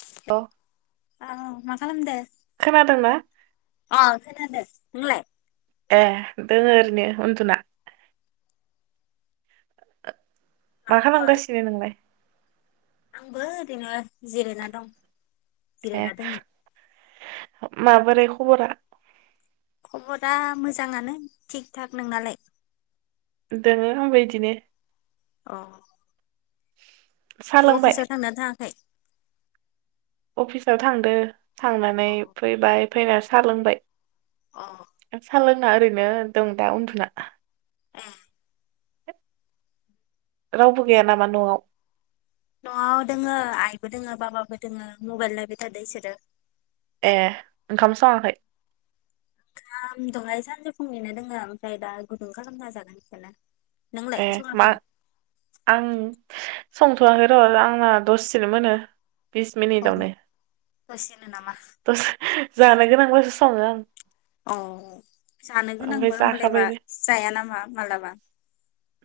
[unintelligible] आं मा खालामदों? खोनादोंना अ खोनादो। नोंलाय? ए दोङो ओरैनो उन्दुना। मा खालामगासिनो नोंलाय? आंबो ओरैनो जिरायना दं। ए जिराय दोङो। माबोरै खबरा? खबरा मोजाङानो थिग थाक। नोंनालाय? दोङो आंबो बिदिनो। औ। साहा लोंबाय अफिसाव थांना थाङाखै? याव थांदो। थांनानै अ फैबाय फैना-' सा लोंबाय अ सा लों आंना ओरैनो दं दा उन्दुना ओं होत रावबो गैया नामा न'आव न'आव दोंङ आइबो दोंङ बाबाबो दोंङो मबाइल नायबाय थादो इसोरो ए ओंखाम सङाखै ओंखाम दहाय सानजौफुनिनो दोंङो ओमफ्राय दा गुदुं खालामना जागोन बिखौनो ए मा आं संथवाखै रआंना दसेनो मोनो बिस मिनिटावनो दसेनो नामा दसे जानो गोनांब्लाासो संङो आं अ जानो ओमफ्राय गोनांबा होमबालायबा जाखाबायबो जाया नामा मालाबा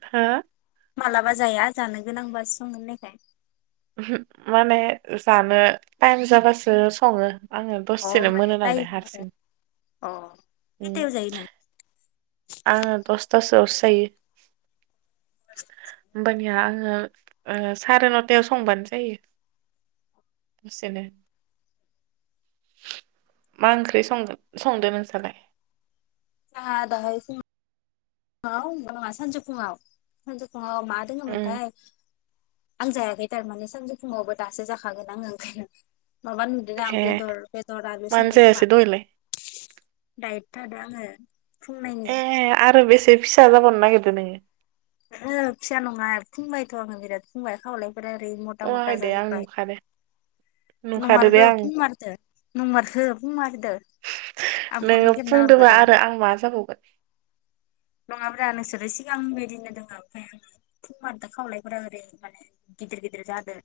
हो मालाबा जाया जानो गोनांबासो संङो होननायखाय ओमहु माने जानो टाइम जाबासो संङो आंङो अ दसेनो माने मोनो नांलाय टाइमाव आरो हारसिं अ उम खैथायाव जायो नों आङो दसथासोआवसो जायो जोंहा होनबानिया आं ओ ओ साराय नथायाव संबानो जायो दसेनो मा ओंख्रि संगोन संदो नोंस्रालाय जोंहा दाहायसो औ होनबङा [unintelligible] सानजौफुङआव सानजौफु अ मा दोंङो उम मोनथाय आं जायाखै थारमाने सानजौ फुंङावबो दासो जाखागोन आंङो ओंखायनो माबा नुदों आं ए बेदर बेदर आनो मानो संदों खोमा जायासै दहायलाय दाय थादो आंङो ए आरो बेसे फिसा जाबावनो नागिरदो नोंङो ओ फिसा नंङा फुंबायथ आंङो बिराद फुंबाय खावलाय फ्रा ओरैनो मटा अहाय मटा दे आं जाजोबबाय नुखादो नुखादो दे नमारगौ आं फुंमारदो नंमारगौ फुंमारदो आं फट नोङो खेबना हरगोन फुंदोबा र आरो आं मा जाबावगोन नङाब्रा नोंसोरो सि आं बिदिनो दोंङो ओमफ्राय आङो फुंमारदो खावलायफोरा ओरै माने गिदिर गिदिर जादों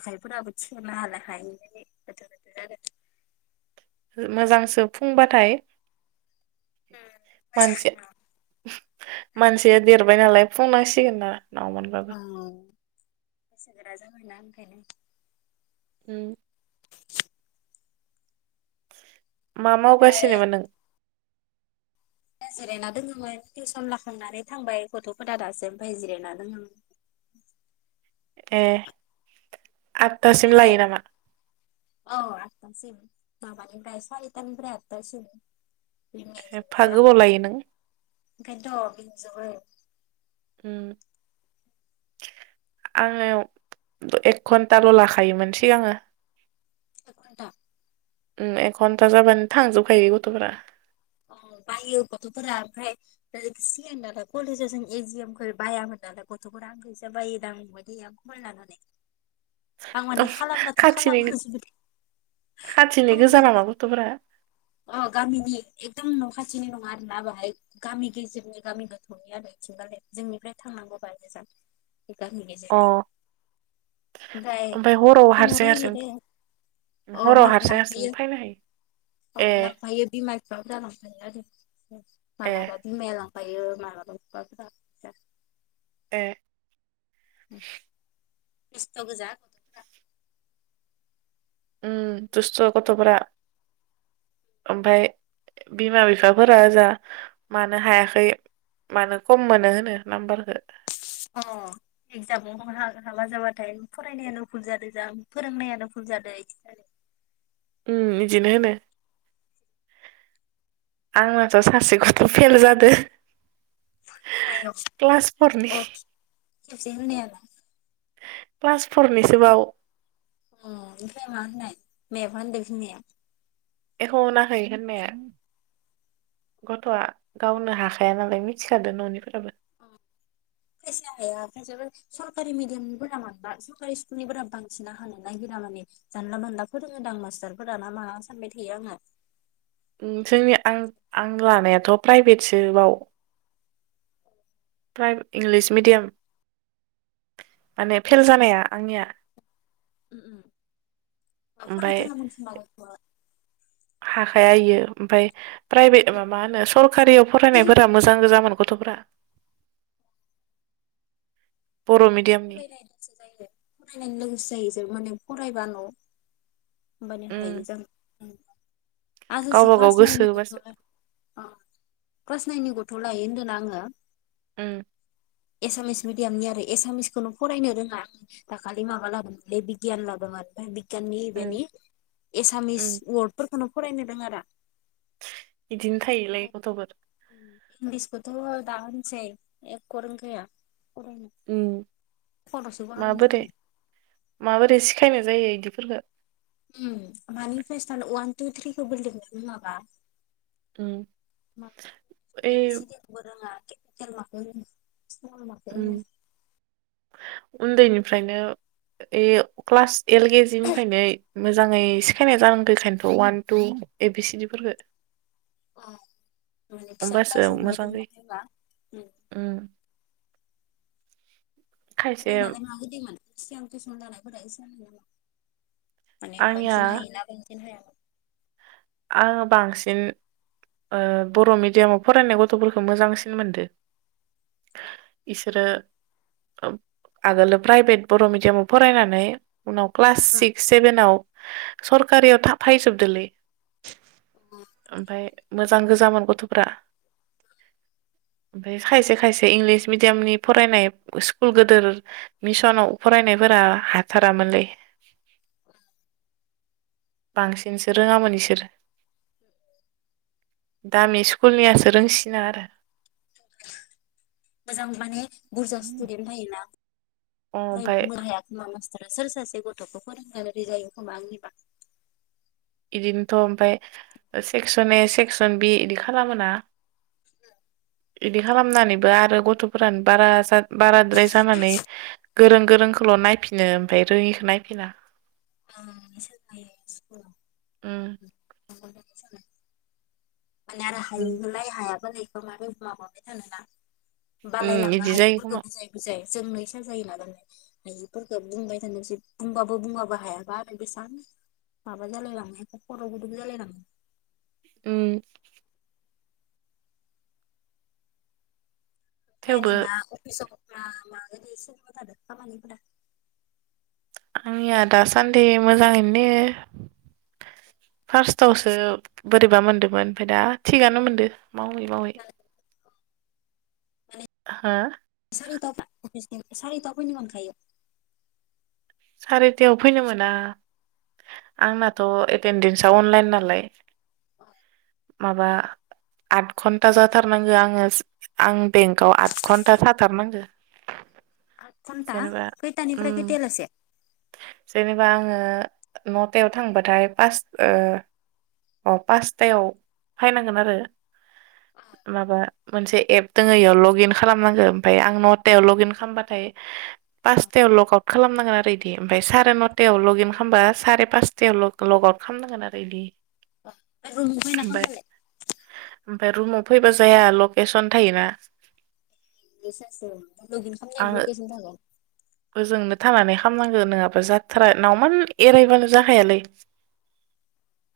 आखाइफोराबो थिखांनो हाला फाय [unintelligible] मोजांसो फुंबाथाय मोजां मानसिया बैसो मानसिया देरबाय नालाय बुंनांसिगोन ना ना मोनबाबो औ बैसोगोराजों [unintelligible] ओंखायनो उम मा ओमफ्राय मावगासिनोमोन नों जिरायना दोङोमोन टिउसन लाखांनानै थांबाय गथ'फोरा दासो ओमफाय जिरायना दोङोमोन ए आदथासिम नोंलाय लायो नामा औ आदतासिम माबानिफ्राय सारितानिफ्राय आदतासिम [unintelligible] एफा आं गोबाव लायो नों ओंखायनोथ' बिजोबो उम आङो एक घन्टाल' लाखायोमोन सिगाङो एक घन्टा उम एक घन्टा जाबानो थांजोबखायो गथ'फोरा अ बायो गथ'फोरा ओमफ्राय सिगांनियाथ कलेजाव जों एजिएमखौ [unintelligible] खाथिनिनो खालामहोजोबबाय खाथिनि खालामो गोजा नामा गथ'फोरा? अ गामिनि एकदम न' खाथिनि नङा आरोना बाहाय गामि गेजेरनि गामि गोथौनि आरो बिथिंगालै जोंनिफ्राय थांनांगौ बाहाय गोजान गामि अ गेजेरनि ओमफ्राय ओमफाय हराव थांनो हारसिं हारसिं नागिरो अ हराव हर हारसिं हारसिं लांफायो फायनो हायो? अ ए लांफायो बिमा बिफ्राबो लांफायो आरो ए माबाला बिमाया लां फायो मालाबा [unintelligible] ए [inaudible] दुस्थ' गोजा गथ'फ्रा उम दुस्थ' गथ'फोरा ओमफाय बिमा बिफाफोरा ओजा मानो हायाखै मानो खम मोनो होनो नाम्बारखो अ एक्जामाव होनो [unintelligible] जाबाथाय फरायनायानो भुल जादो जां फोरोंनायानो भुल जादो इदि होननानै उम इदिनो होनो आंनाथ' सासे गथ' फेल जादो। माइयाव क्लास फरनि अ खेबसे होनायालाय क्लास फरनिसोबाव अ ओमफ्राय मा होनाय मायाबा होनदो बिमाया एख' होनाखै होननाया गथ'आ गावनो हाखाया नालाय मिथिखादो न'निफोराबो अ खायसेया हाया खायसेया सरकारि मिडियामनिफोरा माबा सरकारि स्कुलनिफोरा बांसिना हानो नागिरा माने जानला मानला फोरोङोदां मास्टारफोराना मा सानबाय थायो आङो उम जोंनि आं आं लानायाथ' प्राइभेटसो बाव प्रा इंलिस मिडियाम माने फेल जानाया आंनिया उम उम ओ ओमफाय फरायथारामोन खोमा गथ'वा हाखाया इयो ओमफाय प्राइभेट मामा मा होनो सरकारियाव फरायनायफोरा मोजां गोजामोन गथ'फ्रा फरायनाय गोसो जायो। नोसो जायो ज माने फरायबा न' होमबानि उम हायो जों आ सासे गावबा गाव क्लास नाइनि गोसो गथ'नो होबासो ओ क्लास नाइननि गथ' लायो होनदोंना आङो। उम एसामिस मिडयामनि आरो एसामिस खौनो फरायनो रोङा दाखालि माबा लाबोदोंमोन ए बिगियान लाबोदोंमोन बिग याननि उम बेनि एसामिस उम वार्डफोर उनाव फरायनो रोङा रा। बिदिनो थायोलाय गथ'फोर इंलिसबोथ' दा होनसै एकक' रोंखाया। फरायनो। उम खर'सो गरम माबोरै जालाङो माबोरै सिखायनो जाय यो इदिफोरखो। उम मानिफ्राय स्टार्ट वान टु थ्रिखोबो बिरनो रोङाबा। उम मा ओइ ए बि सि दि खौबो रोङा। [unintelligible] माखौ होनो स्कुल माखो होनो उनदैनिफ्रायनो एयो क्लास एल केजि निफ्रायनो मोजाङै सिखायनाय जानांगो एखायनोथ' अवान टु ए बि सि डि फोरखो। औ माने फिसा होमबासो क्लासावनो मोजां रोंना जायो फैब्ला ओम उम खायसे नोंनालाय माबायदिमोन सिगां टिउसन लानाय‌ [unintelligible] माने आंनिया बांसिन हायो ना रोङै? हायामोन। आङो बांसिन ओ बर' मिडियामाव फरायनाय गथ'फोरखौ मोजांसिन मोनदो इसोरो आगोलो प्राइभेट बर' मिडियामाव फरायनानै उनाव क्लास सिक्स सेभेनाव सरकारियाव थाफायजोबदोलै। ओमफाय मोजां गोजामोन गथ'फ्रा ओमफाय खायसे खायसे इंलिस मिडियामनि फरायनाय स्कुल गोदोर मिसनाव फरायनायफोरा हाथारामोनलै। बांसिनसो रोङामोन इसोरो। दामि स्कुलनियासो रोंसिना आरो। मोजां माने बुरजा स्टुडेन्ट थायोना। ओइ ओमफ्राय [unintelligible] नामा सोर सासे गथ'खौ फोरोंनो बायदि जायो खोमा आंनिबा। बिदिनोथ' ओमफफ्राय सेक्सन ए सेक्सन बि इदि खालामोना बिदि खालामनानैबो आरो गथ'फोरानो बारा बाराद्राय जानानै गोरों गोरों ल' नायफिनो ओमफ्राय रोङिखौ नायफिना। ओं [unintelligible] ओम। माने आरो उम हायिखो नायो हायाफोरनि [unintelligible] मानो माबाबाय थानोना [inaudible] उम बालायलांङो इदि जायो हायिफोरखौ खोमा बुजाय बुजाय। जोंनो इसा जायोना दाना हायिफोरखौ बुंबाय थानो जि बुंबाबो बुंबाबो हायाबा आरो बेसेबां माबा जालाय लाङो खर' गुदुंबो जालाय लाङो। ओम। ओमफाय थेवबो नोंना अफिसआव मा - मा गोदै सोलिबाय थादो खामानिफोरा [inaudible] आंनिया दासान्दि मोजाङैनो दोङो फार्स्टआवसो बोरैबा मोनदोंमोन ओमफ्राय दा थिगानो मोनदों। मावै - मावै। हो [inaudible] सारितायाव फैनो मोनखायो? [inaudible] सारिथायाव फैनो मोना आंनाथ' एटेन्डेन्सा अनलाइन नालाय। माबा आत घन्टा जाथारनांगो आङो आं बेंकआव आत घणटा थाथारनांगो। आत घन्टा जेनेबा उम खैथानिफ्राय खैथायावलासे? जेनेबा आङो नौतायाव थांबाथाय पास ओ - ओ पासथायाव फैनांगोन आरो माबा मोनसे एप दोङो बेयाव लग इन खालामनांगो ओमफफ्राय आं नथायाव लग इन खामबाथाय पासतायाव लग आवत खालामनांगोन आरो बिदि ओमफ्राय साराय न'थायाव लग इन खालामबा साराय पासथायाव लग आउट खालामनांगोन आरो बिदि। ओ ओइ लुगैना खामबालाय [inaudible] ओमफ्राय रुमाव फैबा जाया लकेसन थायोना। बिसास' [inaudible] लग इन खामनायाबो आङो लकेसन थायो? [inaudible] ओजोंनो थानानै खालामानांगौ नङाबा जाथारा नावमान एरायबानो जाखायालै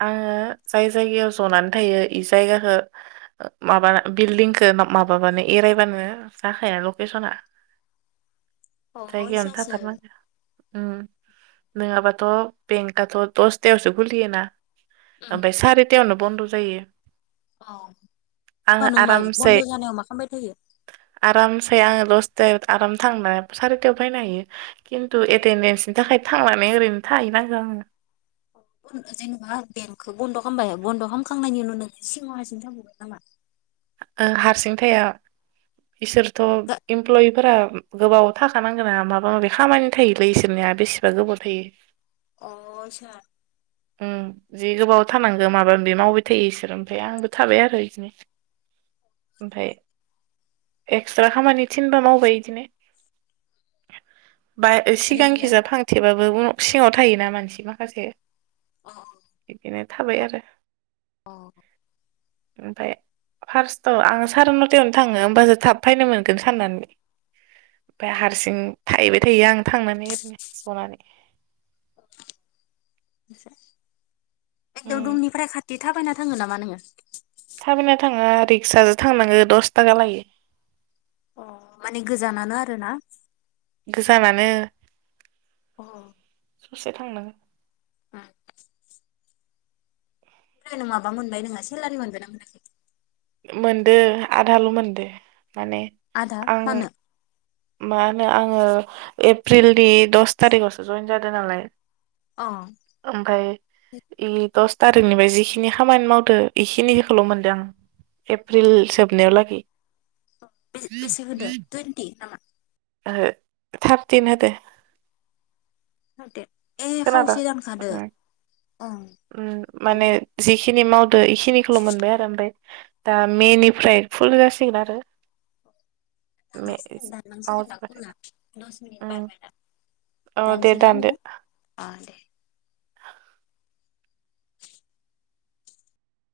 आङो जाय जायगायाव जनानै थायो बे जायगाखौ माबा बिल्दिंखौ माबाबानो एरायबानो जाखाया लकेसना। अ जायगायावनो इसासो थाथारनांगौ। उम नङाबाथ' बेंकआथ' दसथायावसो खुलियोना। उम ओमफ्राय सारितायावनो बन्द जायो। अ होमबा आङो नों मा आरामसे बन्द जानायाव मा खालामबाय थायो? आरामसे आङो दसे आराम थांना [inaudible] सारिथायाव फायनो हायो खिन्थु एटेनडेन्सनि थाखाय थांनानै ओरैनो थाहैनांगौ आङो। जेनेबा बेंकखौ बन्द खालामबाय बन्द खालामखांनायनि उनाव नोङो सिङाव हारसिं थांङो नामा? [inaudible] ओ हारसिंथाया। इसोरथ इमप्लयिफोरा गोबाव थाखानांगोन ना माबा माबि खामानि थायोलै इसोरनिया बेसेबा गोबाव थायो। अय सार [inaudible] उम जि गोबाव थानांगौ माबा बे मावबाय थायो इसोरो ओमफाय आंबो थाबाय आरो इदिनो। ओमफाय एक्सट्रा खामानि थिनबा मावबाय इदिनो। बाय ओरैनोलाय सिगांखिजा फांथेबाबो उन सिङाव थायोना मानसि माखासे बिदिनो थाबाय आरो। औ। [inaudible] ओमफाय फार्स्टाव आं साराय नथायावनो थाङो होमबासो थाब फैनो मोनगोन साननानै। ओमफाय हारसिं थाहैबाय थायो आं थांनानै ओरैनो जनानै। एसे। [inaudible] एकदम उम रुमनिफ्राय खाथि थाबायना थाङो नामा नोङो? थाबायना थाङा रिक्साजो थांनाङो दस थाखा लायो। अ माने गोजानानो आरो ना? गोजानानो। अ। [inaudible] ससे थांनांगो। उम। [inaudible] ओमफ्राय नों माबा मोनबाय नोङा सेलारि मोनबायना मोनाखै? [inaudible] मोनदो आदाल मोनदो। माने आधा आं मानो मा होनो आं ओ एप्रिलनि दस थारिखावसो जयेन जादों नालाय। अ ओमफाय इ दस थारिखनिफ्राय जिखिनि खामानि मावदो इखिनिखौल मोनदों आं। एप्रिल जोबनायाव लागै। [inaudible] बेसे होदो टुइन्टि नामा ओहो थारथिन होदो। माव दो। [inaudible] ए खावसे दानजादो। ओम माने जिखिनि माव ओ इखिनिखौल मोनबाय आरो ओमफाय दा मेनिफ्राय फुल जासिगोन आरो। मे दानसिगोन दानलांसिगोन दा मावजोबबाथाय ख'ला दस मिनिट उम बारबायना औ दे दाननोसै दानदो आङो दे। [inaudible] [inaudible]